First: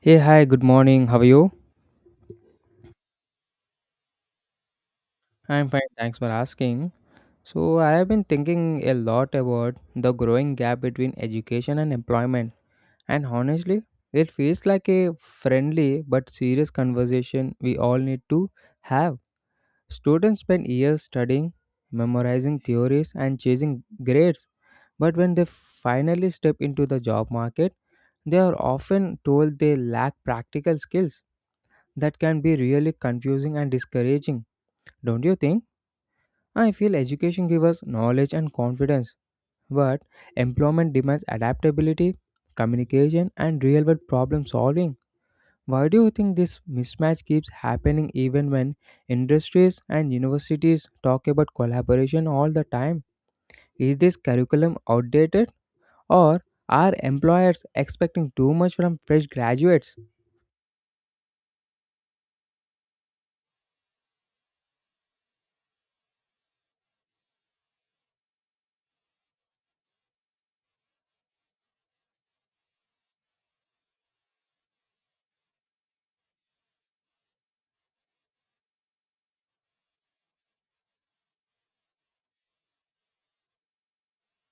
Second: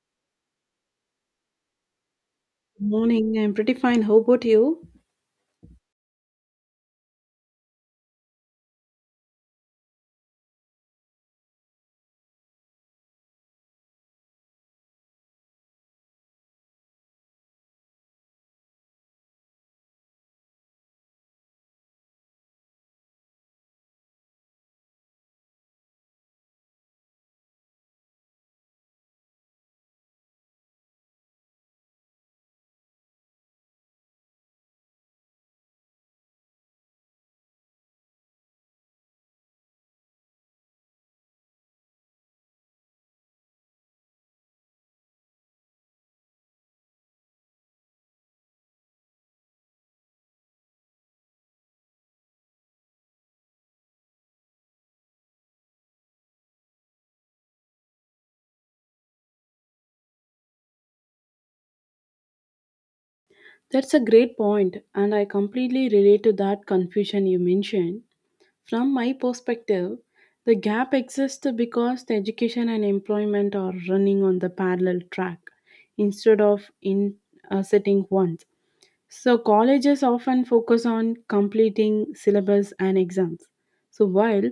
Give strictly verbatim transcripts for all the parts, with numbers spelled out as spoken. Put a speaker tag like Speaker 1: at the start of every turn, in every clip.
Speaker 1: Hey, hi, good morning. How are you?
Speaker 2: Morning, I'm pretty fine. How about you?
Speaker 1: I'm fine, thanks for asking. So, I have been thinking a lot about the growing gap between education and employment, and honestly, it feels like a friendly but serious conversation we all need to have. Students spend years studying, memorizing theories, and chasing grades, but when they finally step into the job market, they are often told they lack practical skills. That can be really confusing and discouraging, don't you think? I feel education gives us knowledge and confidence, but employment demands adaptability, communication, and real world problem solving. Why do you think this mismatch keeps happening even when industries and universities talk about collaboration all the time? Is this curriculum outdated, or are employers expecting too much from fresh graduates?
Speaker 2: That's a great point, and I completely relate to that confusion you mentioned. From my perspective, the gap exists because the education and employment are running on the parallel track instead of in uh, sitting once. So colleges often focus on completing syllabus and exams. So while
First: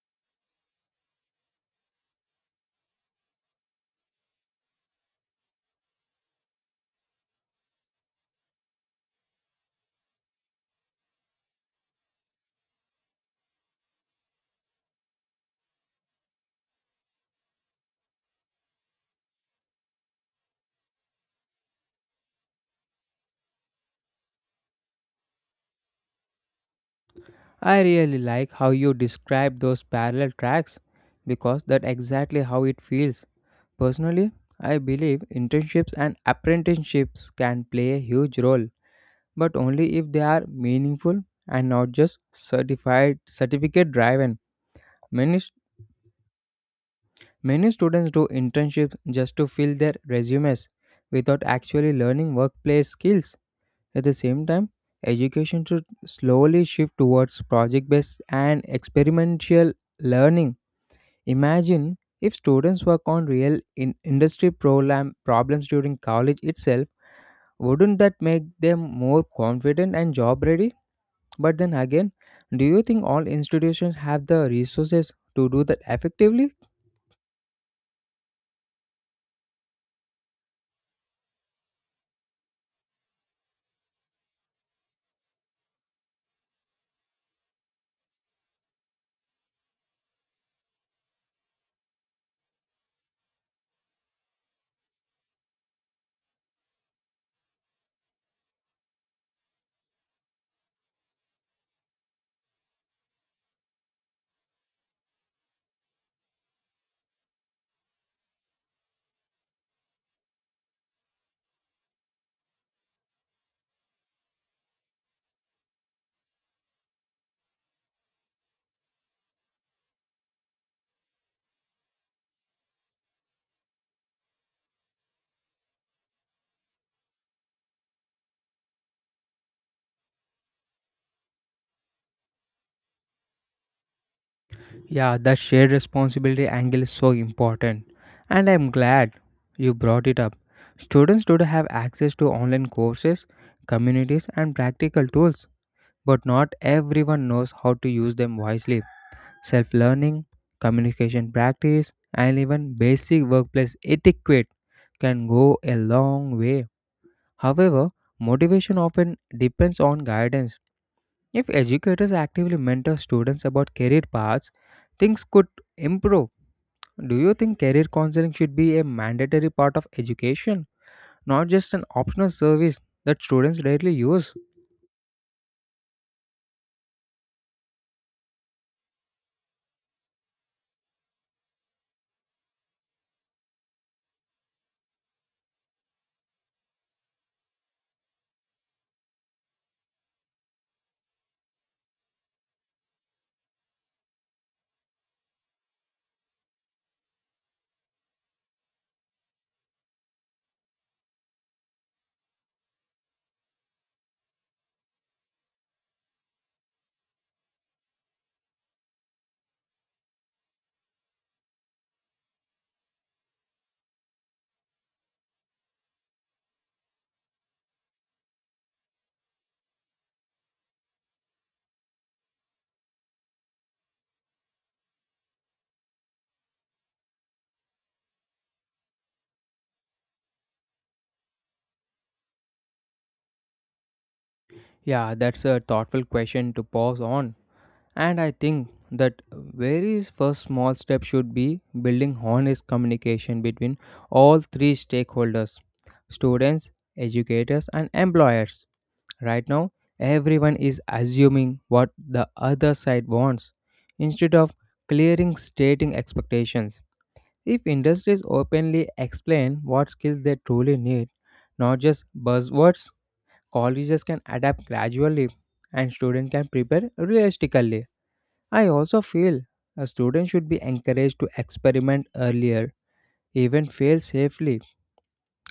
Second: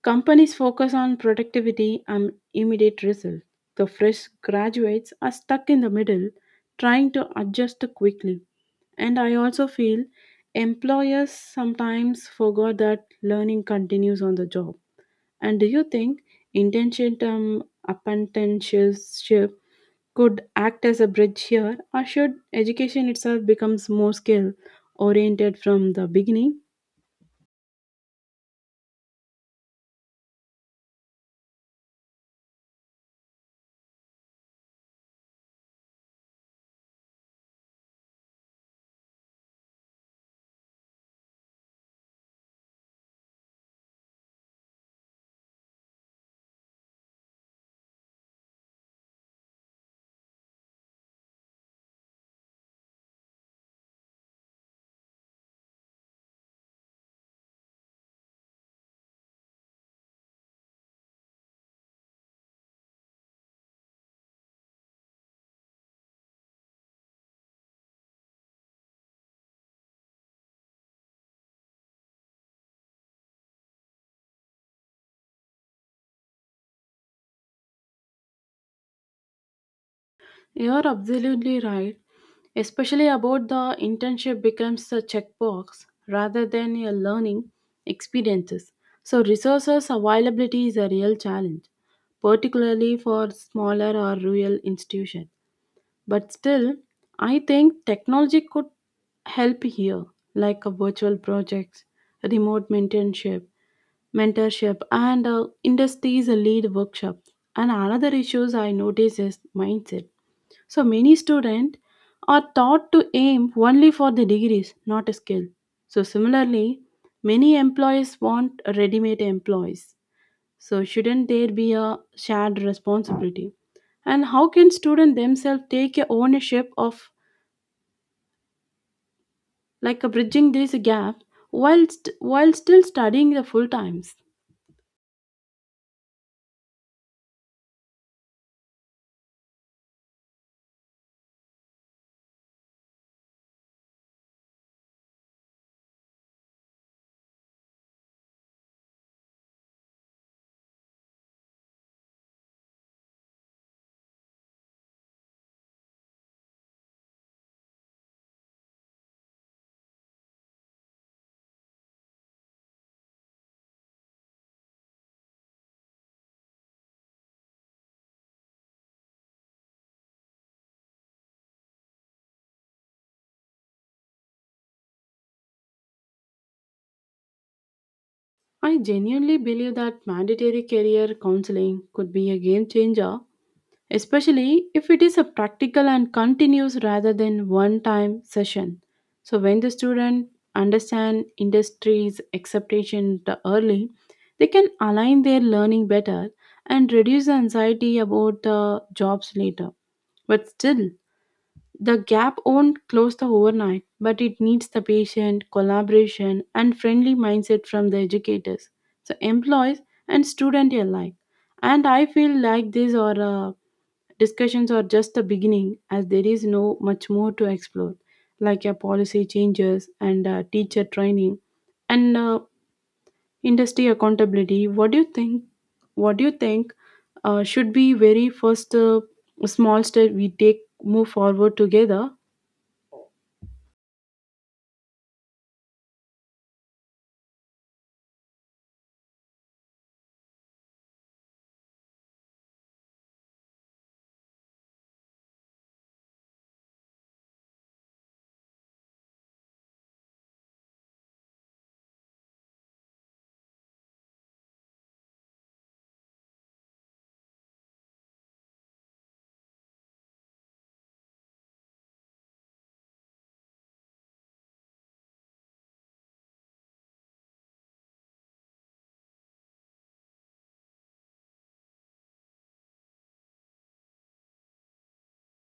Speaker 2: companies focus on productivity and immediate results. The fresh graduates are stuck in the middle, trying to adjust quickly. And I also feel employers sometimes forgot that learning continues on the job. And do you think internship um, apprenticeship could act as a bridge here, or should education itself becomes more skill oriented from the beginning?
Speaker 1: I really like how you describe those parallel tracks because that's exactly how it feels. Personally, I believe internships and apprenticeships can play a huge role, but only if they are meaningful and not just certified certificate driven. Many st- many students do internships just to fill their resumes without actually learning workplace skills. At the same time, education should slowly shift towards project-based and experimental learning. Imagine if students work on real in- industry problem problems during college itself. Wouldn't that make them more confident and job ready? But then again, do you think all institutions have the resources to do that effectively?
Speaker 2: You're absolutely right, especially about the internship becomes a checkbox rather than a learning experiences. So resources availability is a real challenge, particularly for smaller or rural institutions. But still, I think technology could help here, like a virtual projects, remote mentorship, mentorship, and uh, industries lead workshop. And another issues I notice is mindset, so many students are taught to aim only for the degrees, not a skill. So similarly, many employees want ready-made employees. So shouldn't there be a shared responsibility? And how can students themselves take a ownership of like a bridging this gap while st- while still studying the full times?
Speaker 1: Yeah, the shared responsibility angle is so important. And I'm glad you brought it up. Students today have access to online courses, communities, and practical tools, but not everyone knows how to use them wisely. Self learning, communication practice, and even basic workplace etiquette can go a long way. However, motivation often depends on guidance. If educators actively mentor students about career paths, things could improve. Do you think career counseling should be a mandatory part of education, not just an optional service that students rarely use?
Speaker 2: I genuinely believe that mandatory career counseling could be a game changer, especially if it is a practical and continuous rather than one time session. So when the student understand industry's expectation the early, they can align their learning better and reduce the anxiety about the jobs later. But still, the gap won't close the overnight, but it needs the patient collaboration and friendly mindset from the educators, so employees and student alike. And I feel like these are uh, discussions are just the beginning as there is no much more to explore, like a policy changes and uh, teacher training and uh, industry accountability. What do you think? What do you think uh, should be very first uh, small step we take move forward together?
Speaker 1: Yeah, that's a thoughtful question to pause on. And I think that very first small step should be building honest communication between all three stakeholders: students, educators, and employers. Right now, everyone is assuming what the other side wants instead of clearing stating expectations. If industries openly explain what skills they truly need, not just buzzwords, colleges can adapt gradually and students can prepare realistically. I also feel a student should be encouraged to experiment earlier, even fail safely,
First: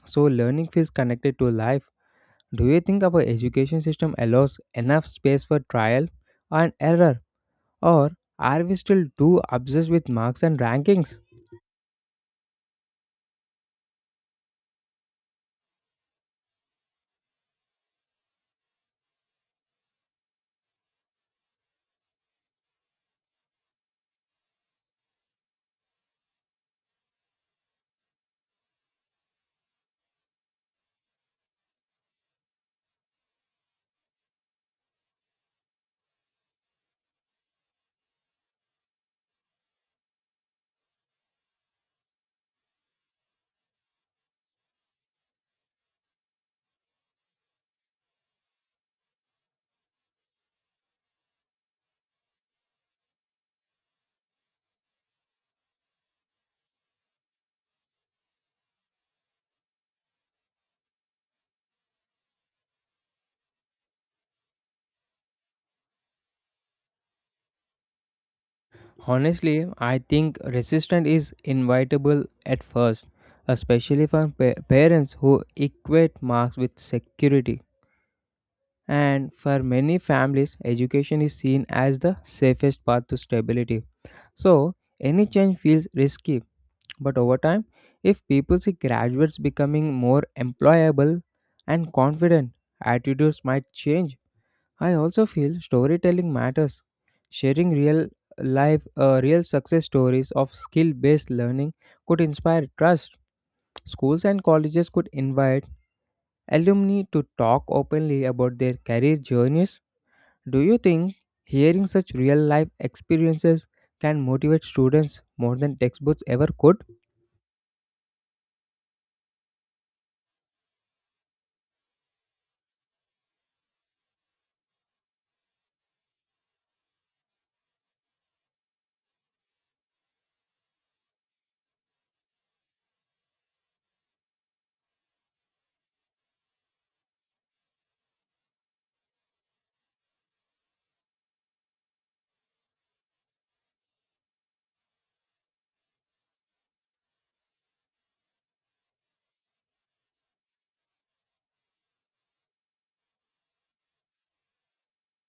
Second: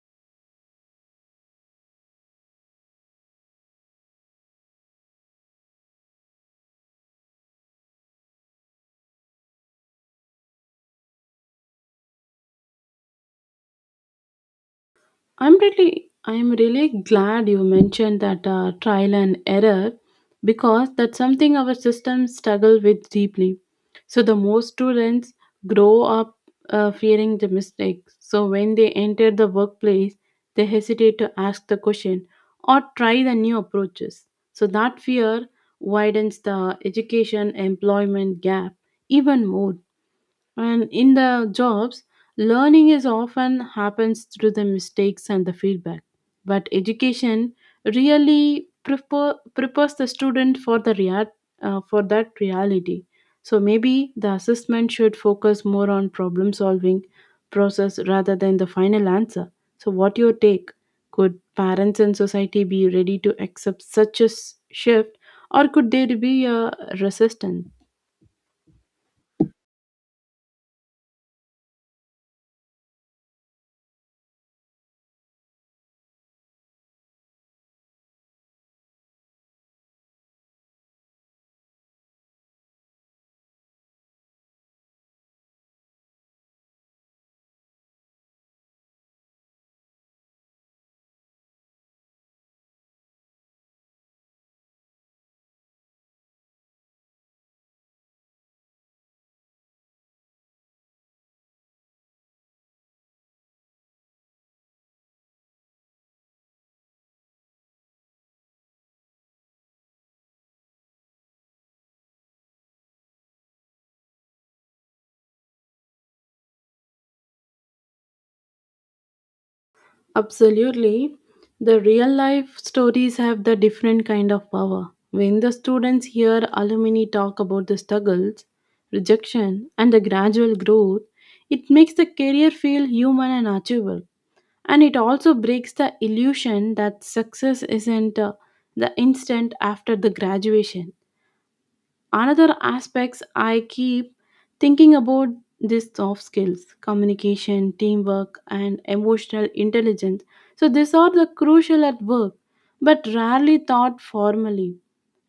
Speaker 1: so learning feels connected to life. Do you think our education system allows enough space for trial and error, or are we still too obsessed with marks and rankings?
Speaker 2: I'm really, I'm really glad you mentioned that uh, trial and error because that's something our system struggle with deeply. So the most students grow up uh, fearing the mistakes. So when they enter the workplace, they hesitate to ask the question or try the new approaches. So that fear widens the education employment gap even more. And in the jobs, learning is often happens through the mistakes and the feedback. But education really prepare, prepares the student for the rea- uh, for that reality. So maybe the assessment should focus more on problem solving process rather than the final answer. So what your take? Could parents and society be ready to accept such a s- shift, or could there be a resistance?
Speaker 1: Honestly, I think resistance is inevitable at first, especially for pa- parents who equate marks with security. And for many families, education is seen as the safest path to stability. So, any change feels risky. But over time, if people see graduates becoming more employable and confident, attitudes might change. I also feel storytelling matters. Sharing real life, uh, real success stories of skill based learning could inspire trust. Schools and colleges could invite alumni to talk openly about their career journeys. Do you think hearing such real life experiences can motivate students more than textbooks ever could?
Speaker 2: Absolutely. The real life stories have the different kind of power. When the students hear alumni talk about the struggles, rejection, and the gradual growth, it makes the career feel human and achievable. And it also breaks the illusion that success isn't uh, the instant after the graduation. Another aspects I keep thinking about these soft skills, communication, teamwork, and emotional intelligence. So these are the crucial at work, but rarely taught formally.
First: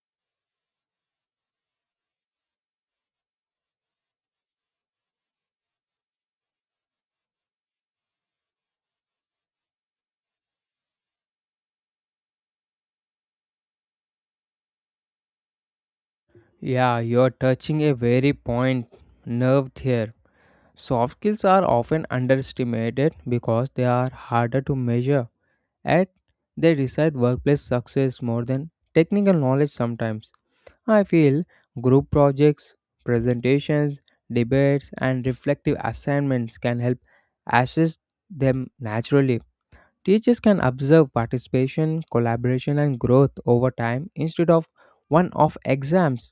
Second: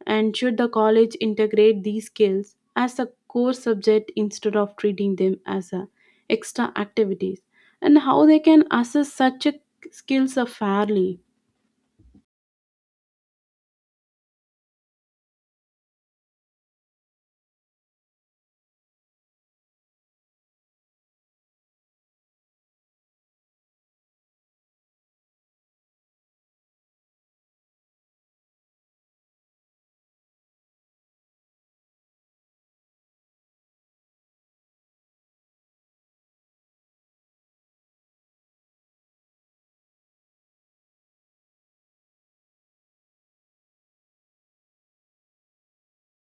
Speaker 2: And should the college integrate these skills as a core subject instead of treating them as a extra activities? And how they can assess such a skills fairly?
Speaker 1: Yeah, you're touching a very point nerve here. Soft skills are often underestimated because they are harder to measure, and they decide workplace success more than technical knowledge sometimes. I feel group projects, presentations, debates, and reflective assignments can help assess them naturally. Teachers can observe participation, collaboration, and growth over time instead of one off exams.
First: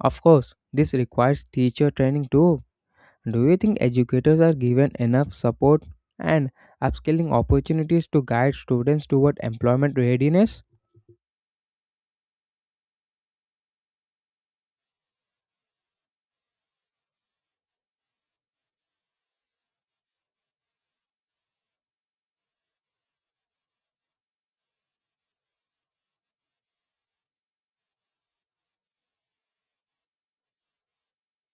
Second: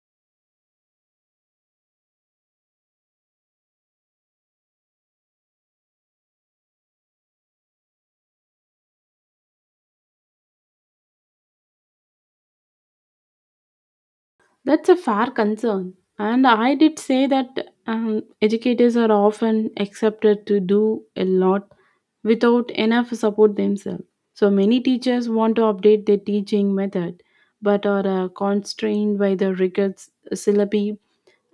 Speaker 1: Of course, this requires teacher training too. Do you think educators are given enough support and upskilling opportunities to guide students toward employment readiness?
Speaker 2: That's a fair concern. And I did say that um, educators are often accepted to do a lot without enough support themselves. So many teachers want to update their teaching method, but are uh, constrained by the rigorous syllabi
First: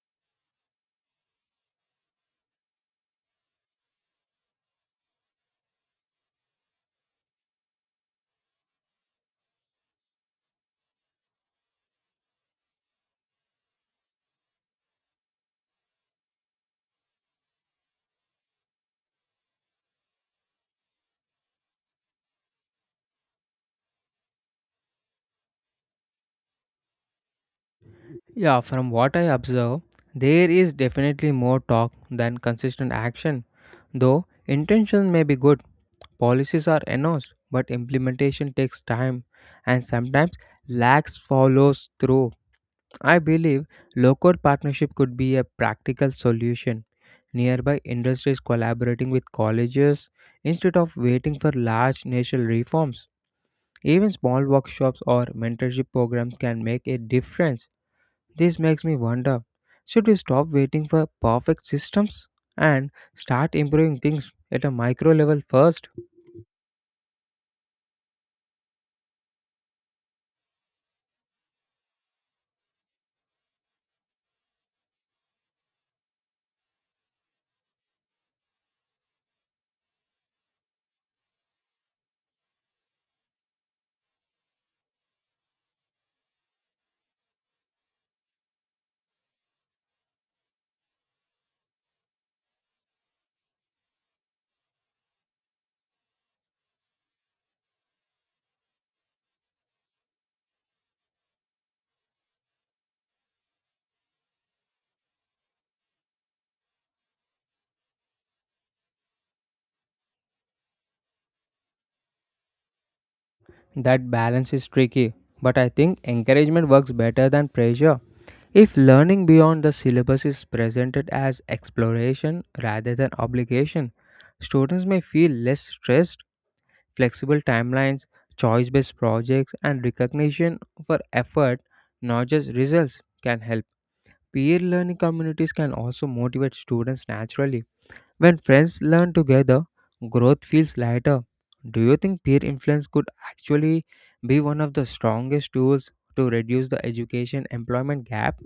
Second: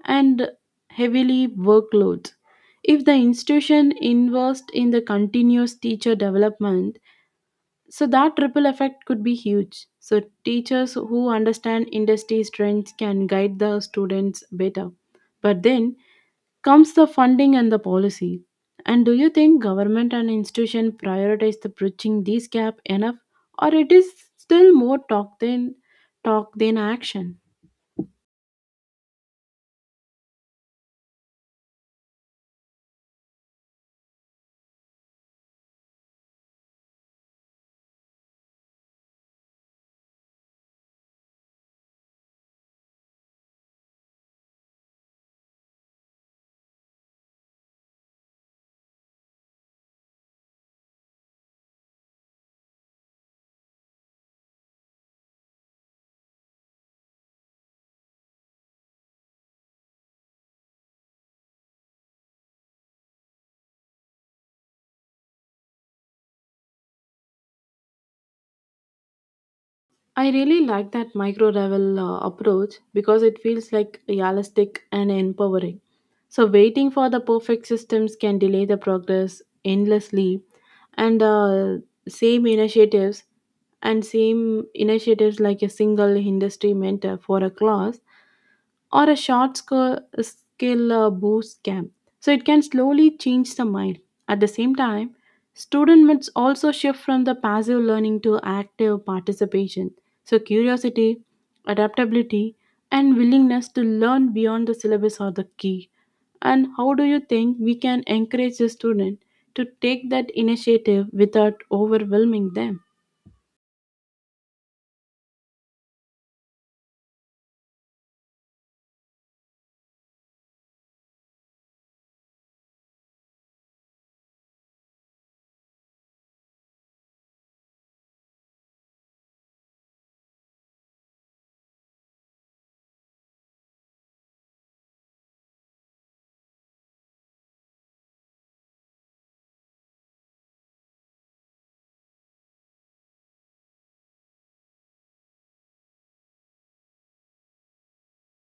Speaker 2: and heavily workloads. If the institution invests in the continuous teacher development, so that ripple effect could be huge. So teachers who understand industry trends can guide the students better. But then comes the funding and the policy. And do you think government and institution prioritize the bridging this gap enough, or it is still more talk than talk than action?
Speaker 1: Yeah, from what I observe, there is definitely more talk than consistent action. Though intentions may be good, policies are announced, but implementation takes time and sometimes lags follows through. I believe local partnership could be a practical solution. Nearby industries collaborating with colleges instead of waiting for large national reforms. Even small workshops or mentorship programs can make a difference. This makes me wonder, should we stop waiting for perfect systems and start improving things at a micro level first?
Speaker 2: I really like that micro level uh, approach because it feels like realistic and empowering. So, waiting for the perfect systems can delay the progress endlessly, and uh, same initiatives and same initiatives like a single industry mentor for a class or a short sk- skill uh, boost camp. So it can slowly change the mind. At the same time, student must also shift from the passive learning to active participation. So curiosity, adaptability, and willingness to learn beyond the syllabus are the key. And how do you think we can encourage the student to take that initiative without overwhelming them?
Speaker 1: That balance is tricky, but I think encouragement works better than pressure. If learning beyond the syllabus is presented as exploration rather than obligation, students may feel less stressed. Flexible timelines, choice based projects, and recognition for effort, not just results, can help. Peer learning communities can also motivate students naturally. When friends learn together, growth feels lighter. Do you think peer influence could actually be one of the strongest tools to reduce the education employment gap?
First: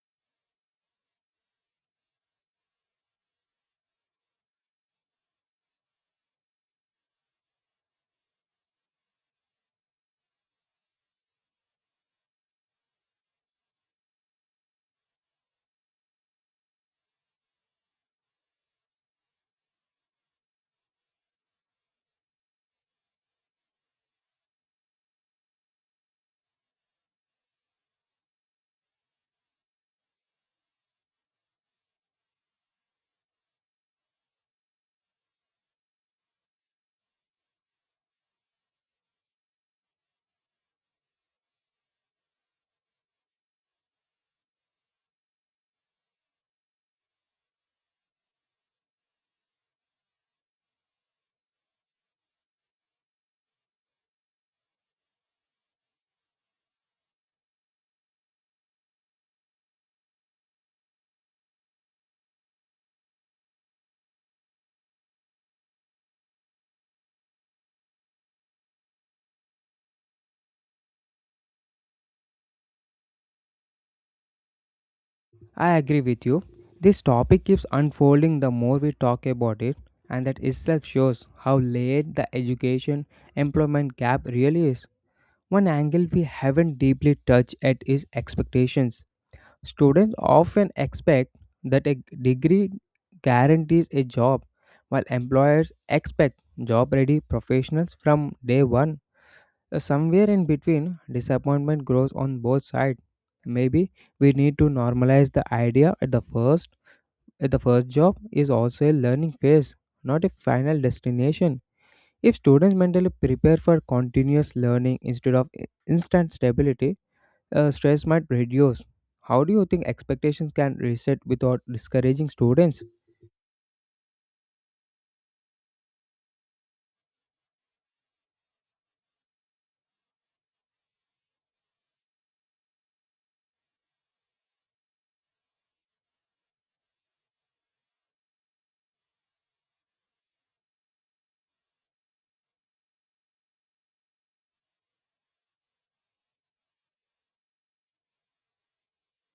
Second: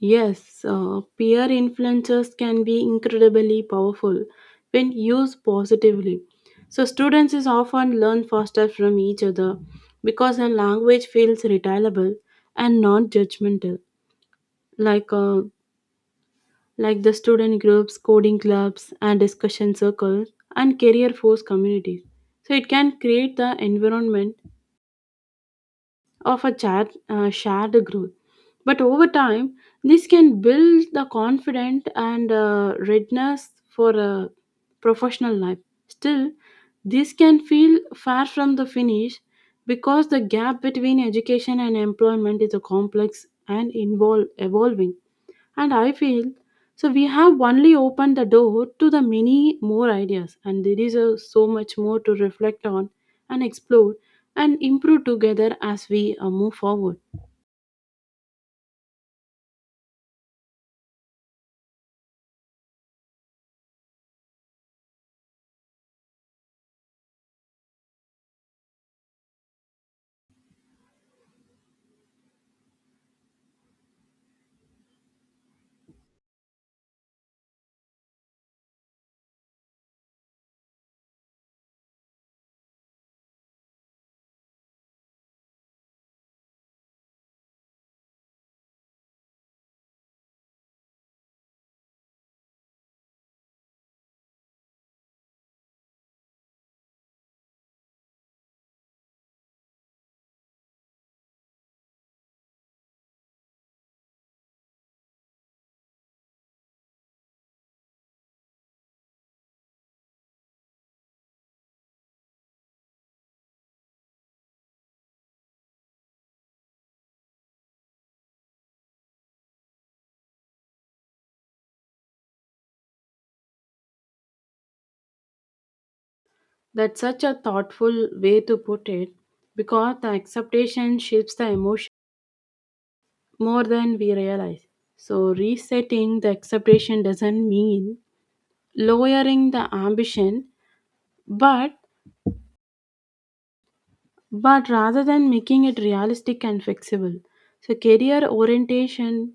Speaker 2: Yes, uh, peer influencers can be incredibly powerful when used positively. So students is often learn faster from each other because their language feels reliable and non-judgmental. Like uh, like the student groups, coding clubs, and discussion circles, and career force communities. So it can create the environment of a chat, uh, shared growth. But over time, this can build the confidence and uh, readiness for a professional life. Still, this can feel far from the finish because the gap between education and employment is a complex and involve evolving. And I feel so we have only opened the door to the many more ideas, and there is a, so much more to reflect on and explore and improve together as we uh, move forward.
Speaker 1: I agree with you. This topic keeps unfolding the more we talk about it, and that itself shows how layered the education employment gap really is. One angle we haven't deeply touched at is expectations. Students often expect that a degree guarantees a job, while employers expect job ready professionals from day one. Uh, Somewhere in between, disappointment grows on both sides. Maybe we need to normalize the idea at the first at the first job is also a learning phase, not a final destination. If students mentally prepare for continuous learning instead of i- instant stability, uh, stress might reduce. How do you think expectations can reset without discouraging students?
Speaker 2: That's such a thoughtful way to put it because the acceptation shapes the emotion more than we realize. So, resetting the acceptation doesn't mean lowering the ambition, but but rather than making it realistic and flexible. So, career orientation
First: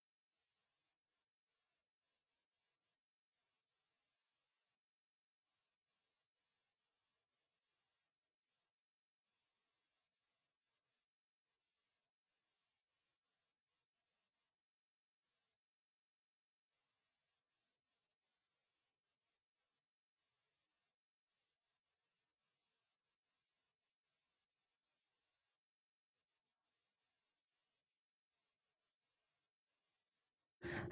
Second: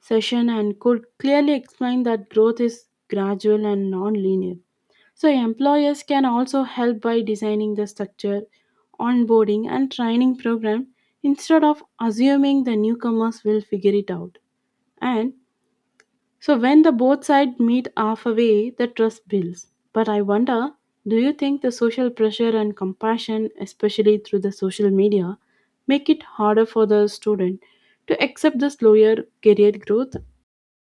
Speaker 2: session and could clearly explain that growth is gradual and non-linear. So employers can also help by designing the structure, onboarding and training program instead of assuming the newcomers will figure it out. And so when the both sides meet halfway, the trust builds. But I wonder, do you think the social pressure and compassion, especially through the social media, make it harder for the student to accept the slower career growth?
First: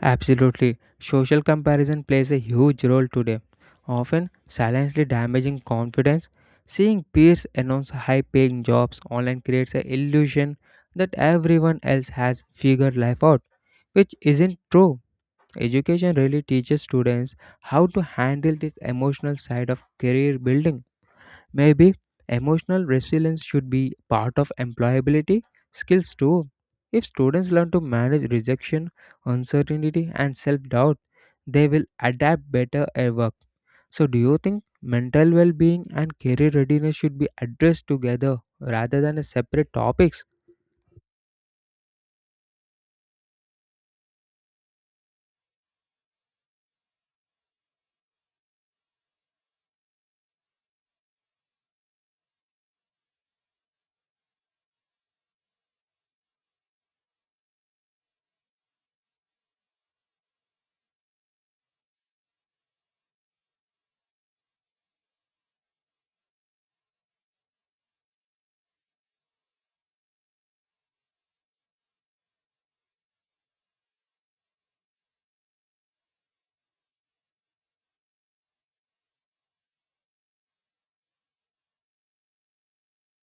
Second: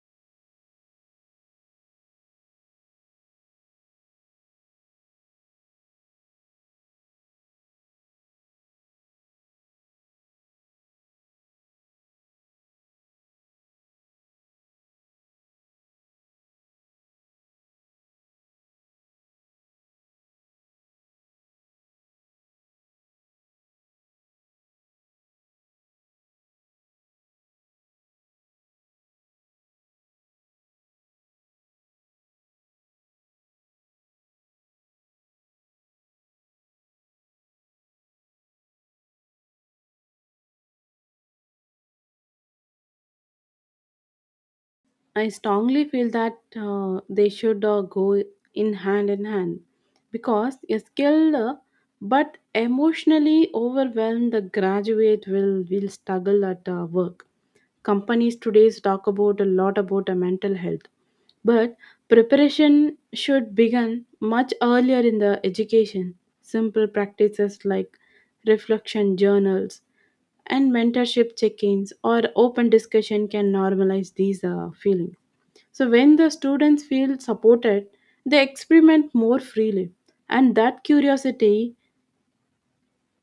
Speaker 1: Absolutely. Social comparison plays a huge role today, often silently damaging confidence. Seeing peers announce high paying jobs online creates an illusion that everyone else has figured life out, which isn't true. Education really teaches students how to handle this emotional side of career building. Maybe emotional resilience should be part of employability skills too. If students learn to manage rejection, uncertainty, and self doubt, they will adapt better at work. So, do you think mental well being and career readiness should be addressed together rather than as separate topics?
Speaker 2: I strongly feel that uh, they should uh, go in hand in hand because a skilled uh, but emotionally overwhelmed graduate will, will struggle at uh, work. Companies today talk about a lot about uh, mental health, but preparation should begin much earlier in the education. Simple practices like reflection journals and mentorship check ins or open discussion can normalize these uh, feelings. So, when the students feel supported, they experiment more freely, and that curiosity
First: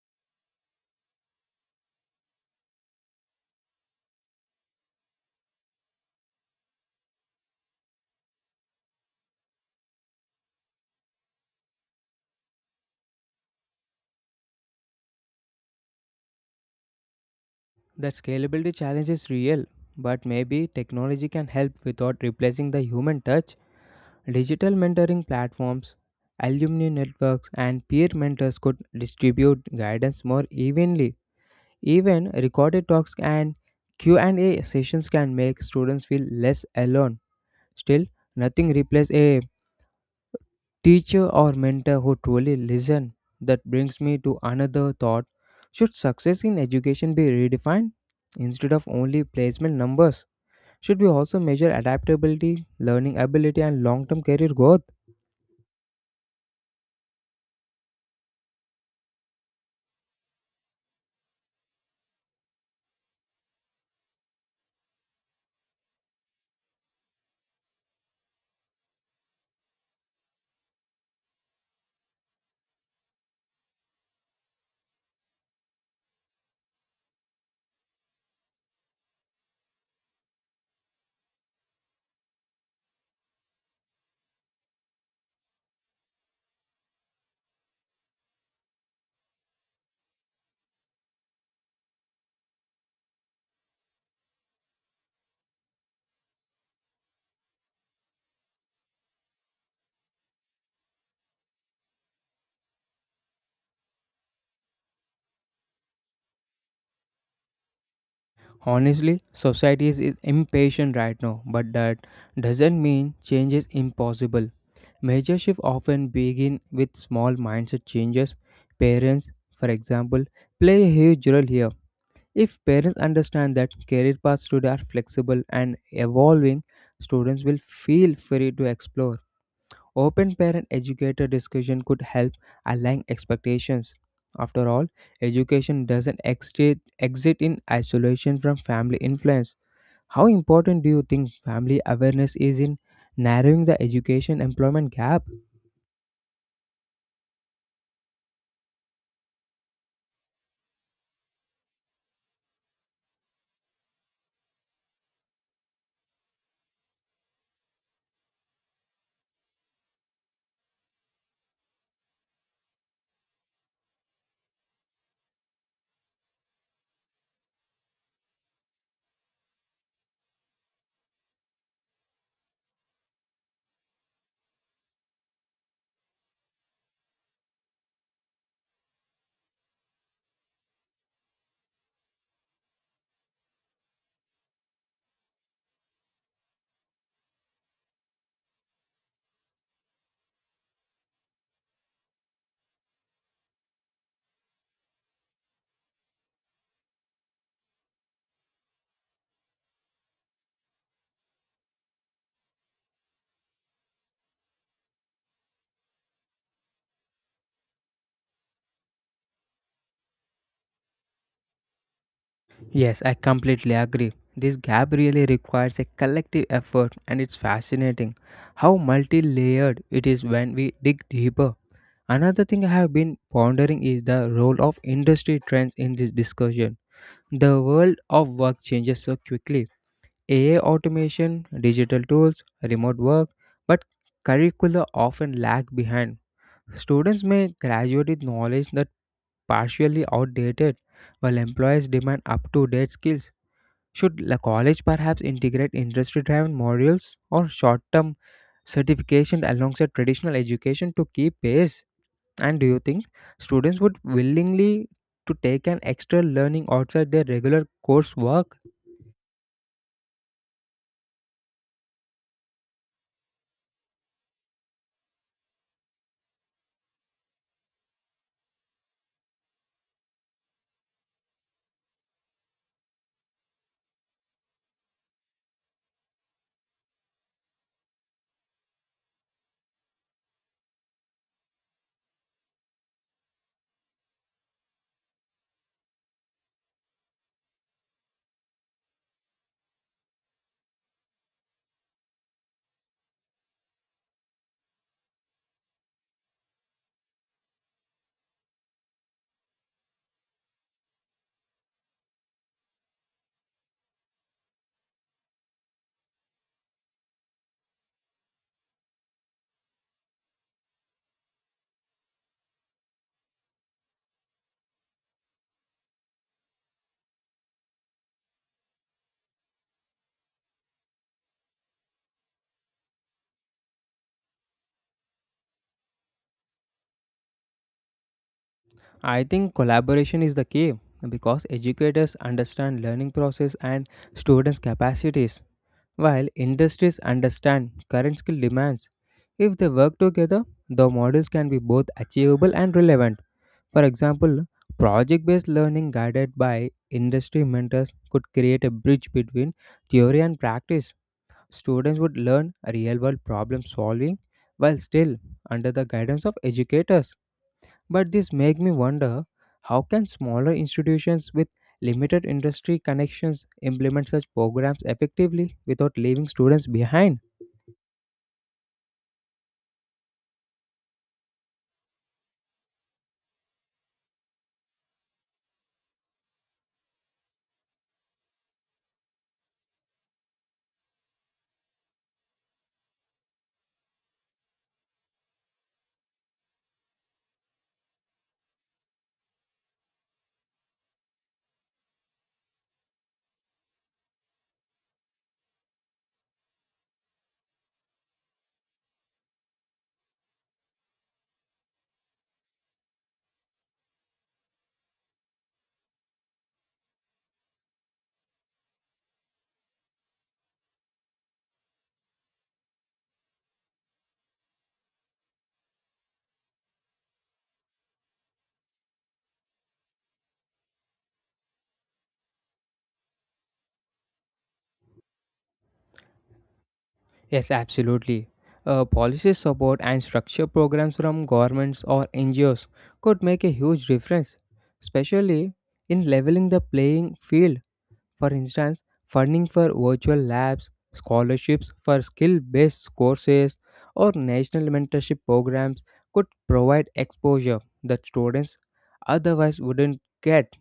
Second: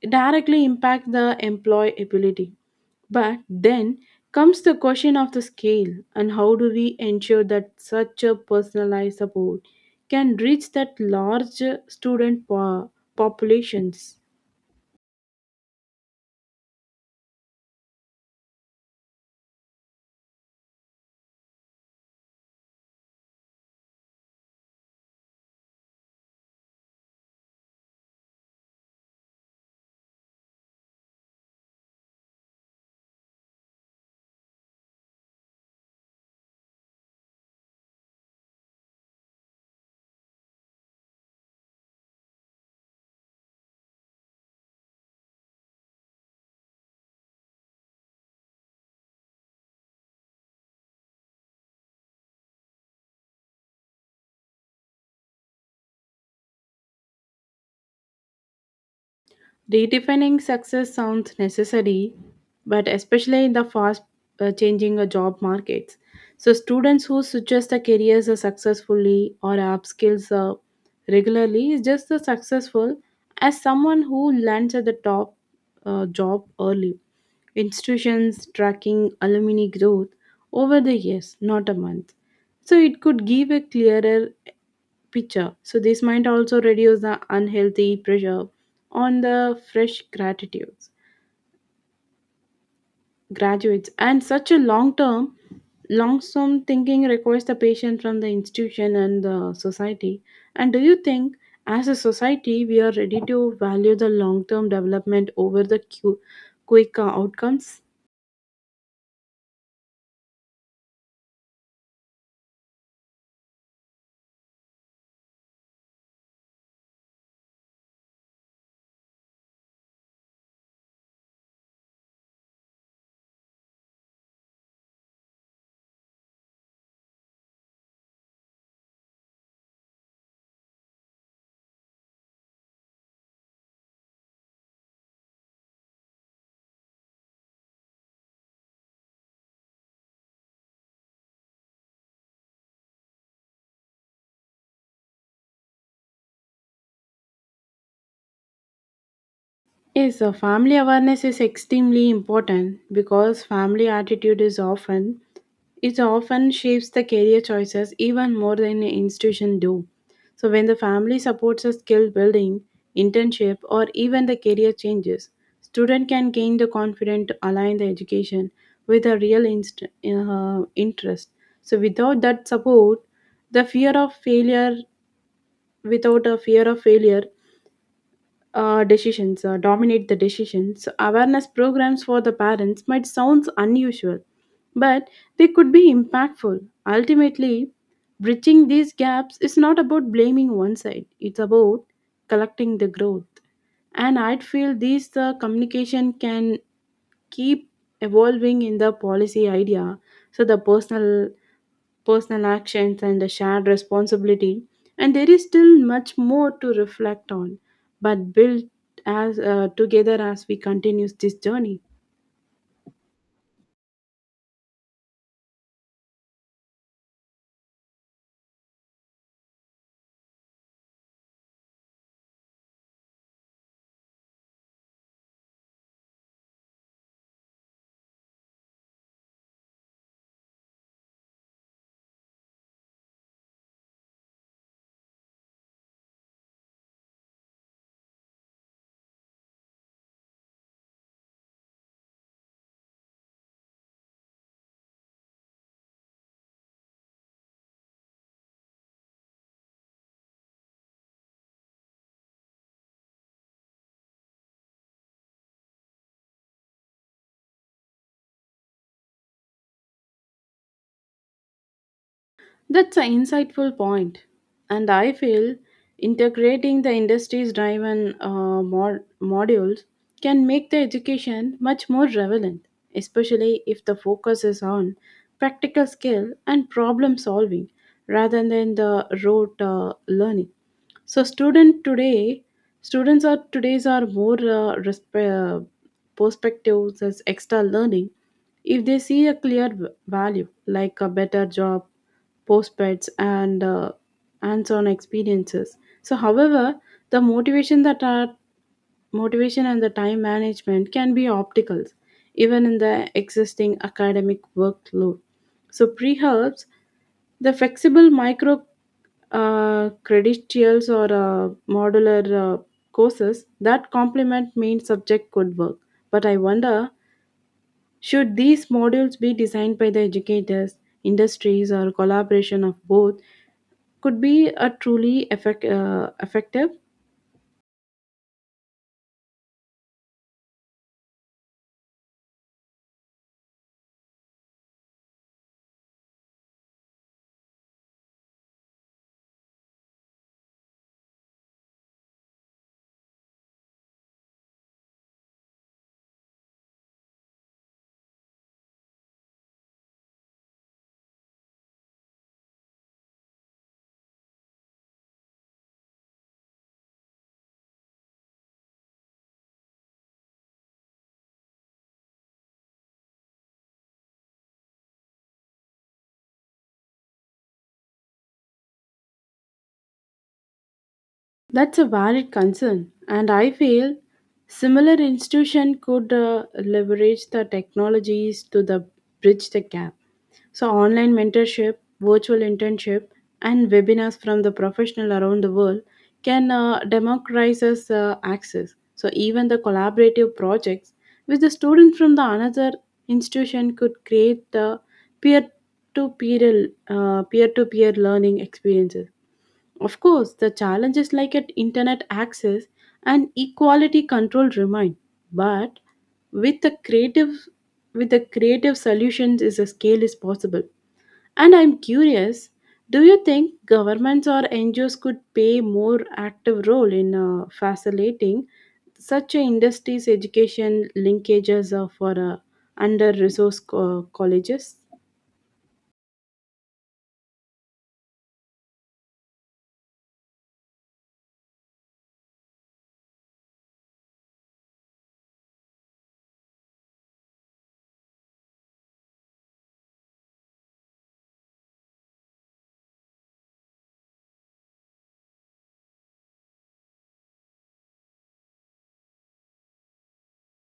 Speaker 2: directly impact the employability. But then comes the question of the scale. And how do we ensure that such a personalized support can reach that large student po- populations?
Speaker 1: That scalability challenge is real, but maybe technology can help without replacing the human touch. Digital mentoring platforms, alumni networks, and peer mentors could distribute guidance more evenly. Even recorded talks and Q and A sessions can make students feel less alone. Still, nothing replaces a teacher or mentor who truly listen. That brings me to another thought. Should success in education be redefined instead of only placement numbers? Should we also measure adaptability, learning ability, and long term career growth?
Speaker 2: Redefining success sounds necessary, but especially in the fast uh, changing uh, job markets. So, students who suggest the careers are successfully or upskills uh, regularly is just as successful as someone who lands at the top uh, job early. Institutions tracking alumni growth over the years, not a month. So, it could give a clearer picture. So this might also reduce the unhealthy pressure on the fresh gratitudes graduates. And such a long term, long term, thinking requires the patient from the institution and the society. And do you think as a society we are ready to value the long term development over the cu- quick uh, outcomes?
Speaker 1: Honestly, society is is impatient right now, but that doesn't mean change is impossible. Major shifts often begin with small mindset changes. Parents, for example, play a huge role here. If parents understand that career paths today are flexible and evolving, students will feel free to explore. Open parent educator discussion could help align expectations. After all, education doesn't exit exit in isolation from family influence. How important do you think family awareness is in narrowing the education employment gap?
Speaker 2: Yes, so family awareness is extremely important because family attitude is often, it often shapes the career choices even more than an institution do. So when the family supports a skill building, internship, or even the career changes, student can gain the confidence to align the education with a real inst- uh, interest. So without that support, the fear of failure, without a fear of failure, uh, decisions uh, dominate the decisions awareness programs for the parents might sound unusual, but they could be impactful. Ultimately, bridging these gaps is not about blaming one side, it's about collecting the growth. And I feel these uh, communication can keep evolving in the policy idea, so the personal personal actions and the shared responsibility. And there is still much more to reflect on, but build as uh, together as we continue this journey.
Speaker 1: Yes, I completely agree. This gap really requires a collective effort, and it's fascinating how multi layered it is when we dig deeper. Another thing I have been pondering is the role of industry trends in this discussion. The world of work changes so quickly: A I automation, digital tools, remote work, but curricula often lag behind. Students may graduate with knowledge that partially outdated, while employers demand up-to-date skills. Should the college perhaps integrate industry-driven modules or short-term certification alongside traditional education to keep pace? And do you think students would willingly to take an extra learning outside their regular coursework?
Speaker 2: That's an insightful point, and I feel integrating the industry's driven uh, mod- modules can make the education much more relevant, especially if the focus is on practical skill and problem solving rather than the rote uh, learning. So, student today, students are today's are more uh, resp- uh, perspectives as extra learning if they see a clear v- value like a better job postbeds and uh, hands-on experiences. So however the motivation that are motivation and the time management can be obstacles even in the existing academic workload. So pre-helps the flexible micro uh, credentials or uh, modular uh, courses that complement main subject could work. But I wonder, should these modules be designed by the educators, industries, or collaboration of both, could be a truly effect, uh, effective?
Speaker 1: I think collaboration is the key because educators understand learning process and students' capacities. While industries understand current skill demands, if they work together, the models can be both achievable and relevant. For example, project based learning guided by industry mentors could create a bridge between theory and practice. Students would learn real world problem solving while still under the guidance of educators. But this makes me wonder, how can smaller institutions with limited industry connections implement such programs effectively without leaving students behind?
Speaker 2: That's a valid concern, and I feel similar institution could uh, leverage the technologies to the bridge the gap. So online mentorship, virtual internship, and webinars from the professional around the world can uh, democratize us, uh, access. So even the collaborative projects with the student from the another institution could create the peer to peer peer to peer learning experiences. Of course, the challenges like at internet access and equality control remain, but with the creative with the creative solutions is a scale is possible. And I'm curious, do you think governments or N G Os could play more active role in uh, facilitating such a industries education linkages uh, for uh, under-resourced co- colleges?
Speaker 1: Yes, absolutely. Uh, policy support and structure programs from governments or N G Os could make a huge difference, especially in leveling the playing field. For instance, funding for virtual labs, scholarships for skill based courses, or national mentorship programs could provide exposure that students otherwise wouldn't get.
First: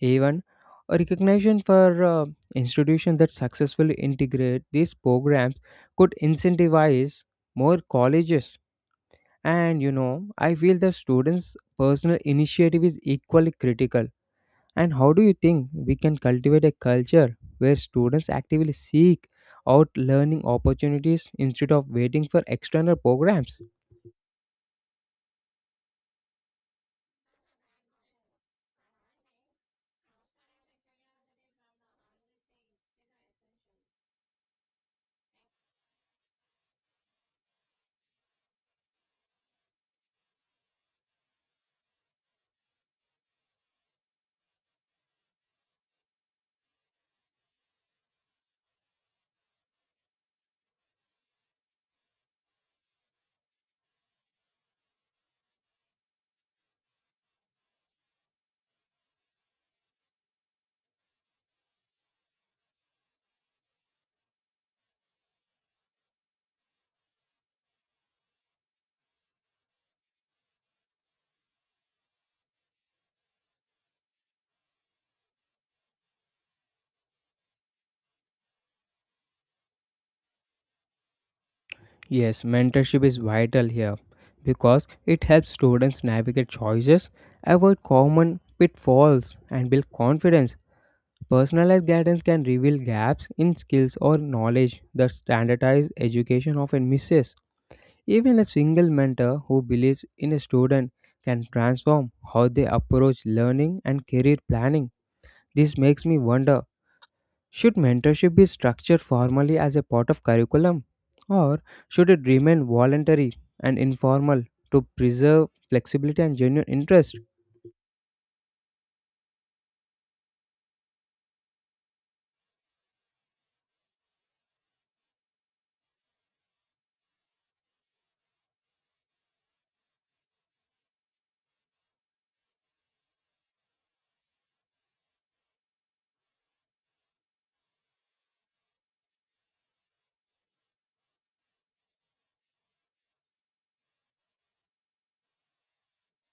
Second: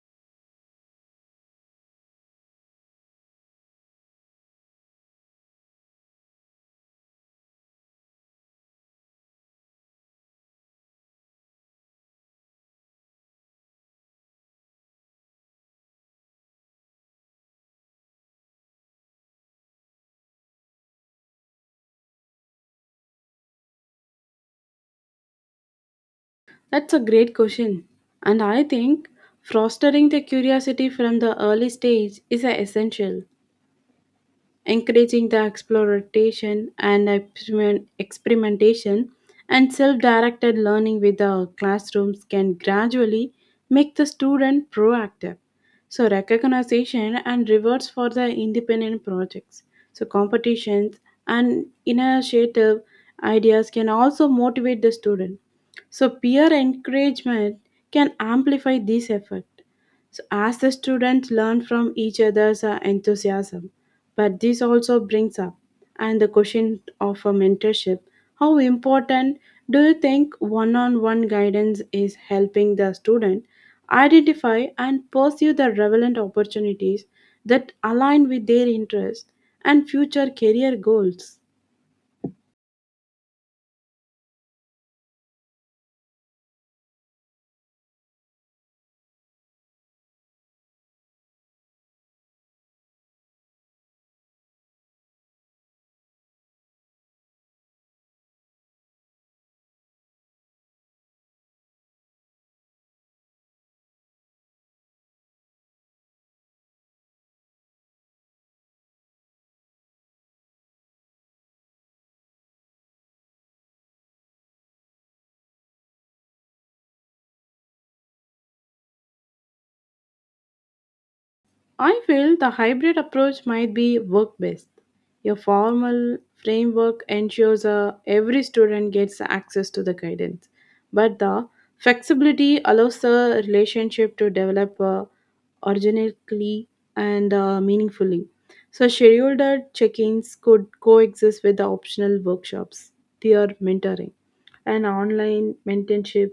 Speaker 1: Even a recognition for uh, institutions that successfully integrate these programs could incentivize more colleges. And you know, I feel that students' personal initiative is equally critical. And how do you think we can cultivate a culture where students actively seek out learning opportunities instead of waiting for external programs?
Speaker 2: That's a great question. And I think fostering the curiosity from the early stage is uh, essential. Encouraging the exploration and experiment- experimentation and self-directed learning with the classrooms can gradually make the student proactive. So recognition and rewards for the independent projects, so competitions and initiative ideas can also motivate the student. So peer encouragement can amplify this effort, so as the students learn from each other's uh, enthusiasm. But this also brings up and the question of a mentorship. How important do you think one-on-one guidance is helping the student identify and pursue the relevant opportunities that align with their interests and future career goals?
Speaker 1: Yes, mentorship is vital here because it helps students navigate choices, avoid common pitfalls, and build confidence. Personalized guidance can reveal gaps in skills or knowledge that standardized education often misses. Even a single mentor who believes in a student can transform how they approach learning and career planning. This makes me wonder, should mentorship be structured formally as a part of curriculum, or should it remain voluntary and informal to preserve flexibility and genuine interest?
Speaker 2: I feel the hybrid approach might be work best. A formal framework ensures uh, every student gets access to the guidance, but the flexibility allows the relationship to develop uh, organically and uh, meaningfully. So, scheduled check ins could coexist with the optional workshops, peer mentoring, and online mentorship,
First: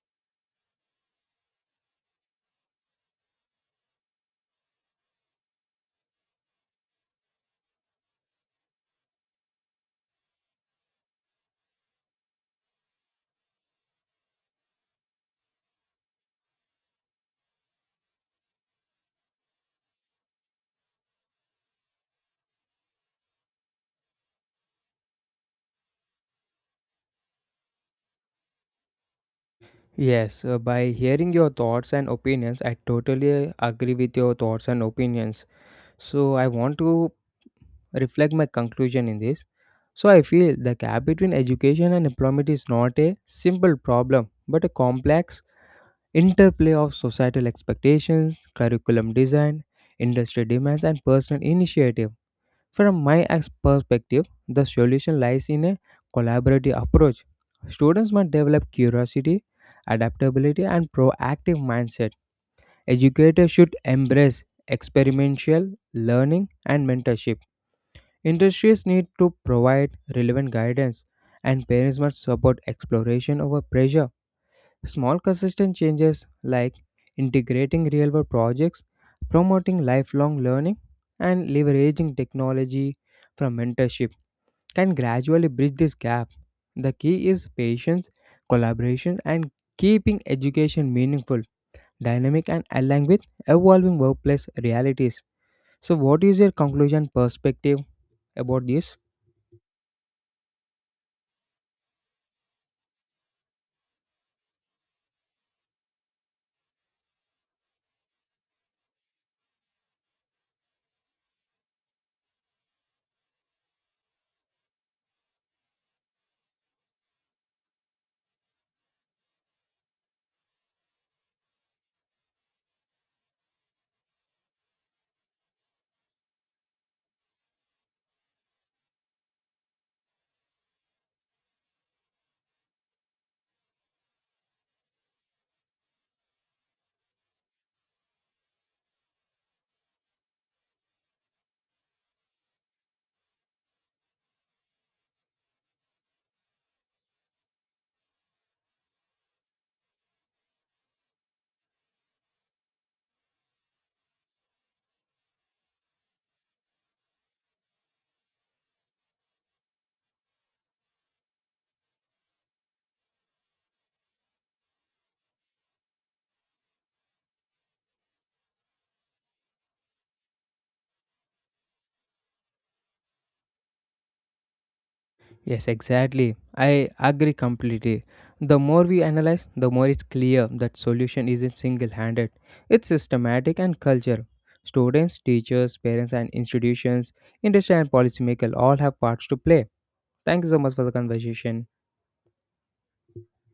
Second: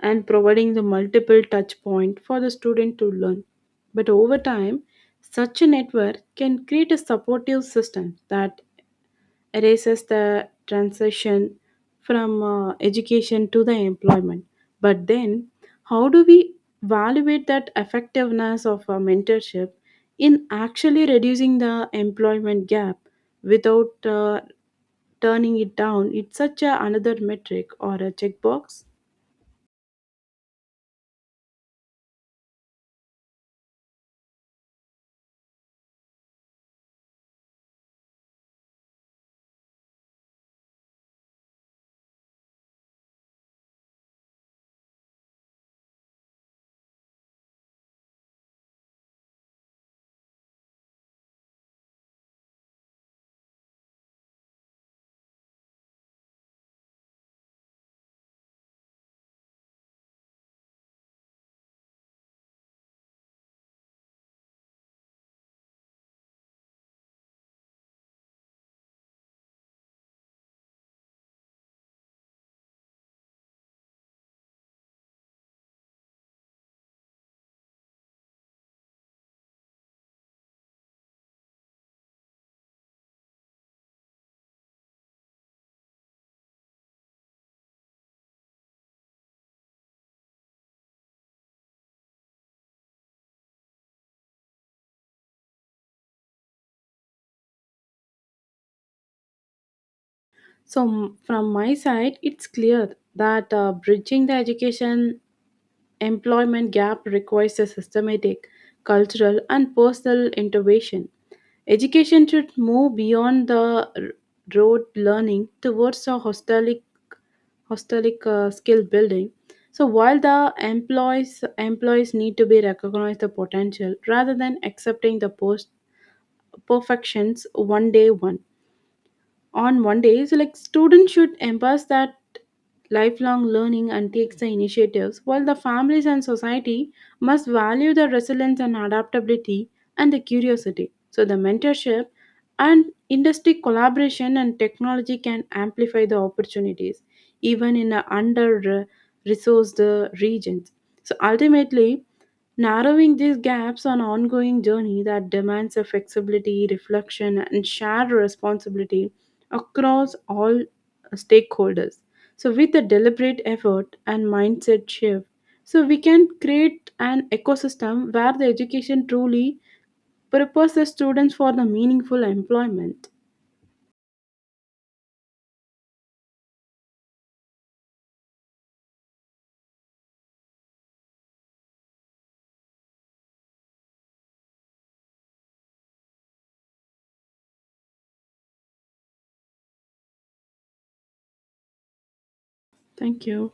Speaker 2: and providing the multiple touch point for the student to learn. But over time, such a network can create a supportive system that erases the transition from uh, education to the employment. But then, how do we evaluate that effectiveness of a mentorship in actually reducing the employment gap without uh, turning it down? It's such a, another metric or a checkbox.
Speaker 1: Yes, uh, by hearing your thoughts and opinions, I totally agree with your thoughts and opinions. So, I want to reflect my conclusion in this. So I feel the gap between education and employment is not a simple problem, but a complex interplay of societal expectations, curriculum design, industry demands, and personal initiative. From my ex- perspective, the solution lies in a collaborative approach. Students must develop curiosity, adaptability, and proactive mindset. Educators should embrace experiential learning and mentorship. Industries need to provide relevant guidance, and parents must support exploration over pressure. Small, consistent changes like integrating real world projects, promoting lifelong learning, and leveraging technology from mentorship can gradually bridge this gap. The key is patience, collaboration, and keeping education meaningful, dynamic, and aligned with evolving workplace realities. So, what is your conclusion perspective about this?
Speaker 2: So, m- from my side, it's clear that uh, bridging the education employment gap requires a systematic, cultural, and personal intervention. Education should move beyond the r- rote learning towards a holistic, holistic, uh, skill building. So while the employees employees need to be recognized the potential rather than accepting the post perfections one day one on one day, so like students should embrace that lifelong learning and takes the initiatives, while the families and society must value the resilience and adaptability and the curiosity. So the mentorship and industry collaboration and technology can amplify the opportunities even in the under resourced regions. So ultimately, narrowing these gaps on ongoing journey that demands a flexibility, reflection, and shared responsibility across all stakeholders. So, with a deliberate effort and mindset shift, so we can create an ecosystem where the education truly prepares the students for the meaningful employment.
Speaker 1: Yes, exactly. I agree completely. The more we analyze, the more it's clear that solution isn't single-handed. It's systematic and culture. Students, teachers, parents, and institutions, industry and policymakers all have parts to play. Thank you so much for the conversation.
Speaker 2: Thank you.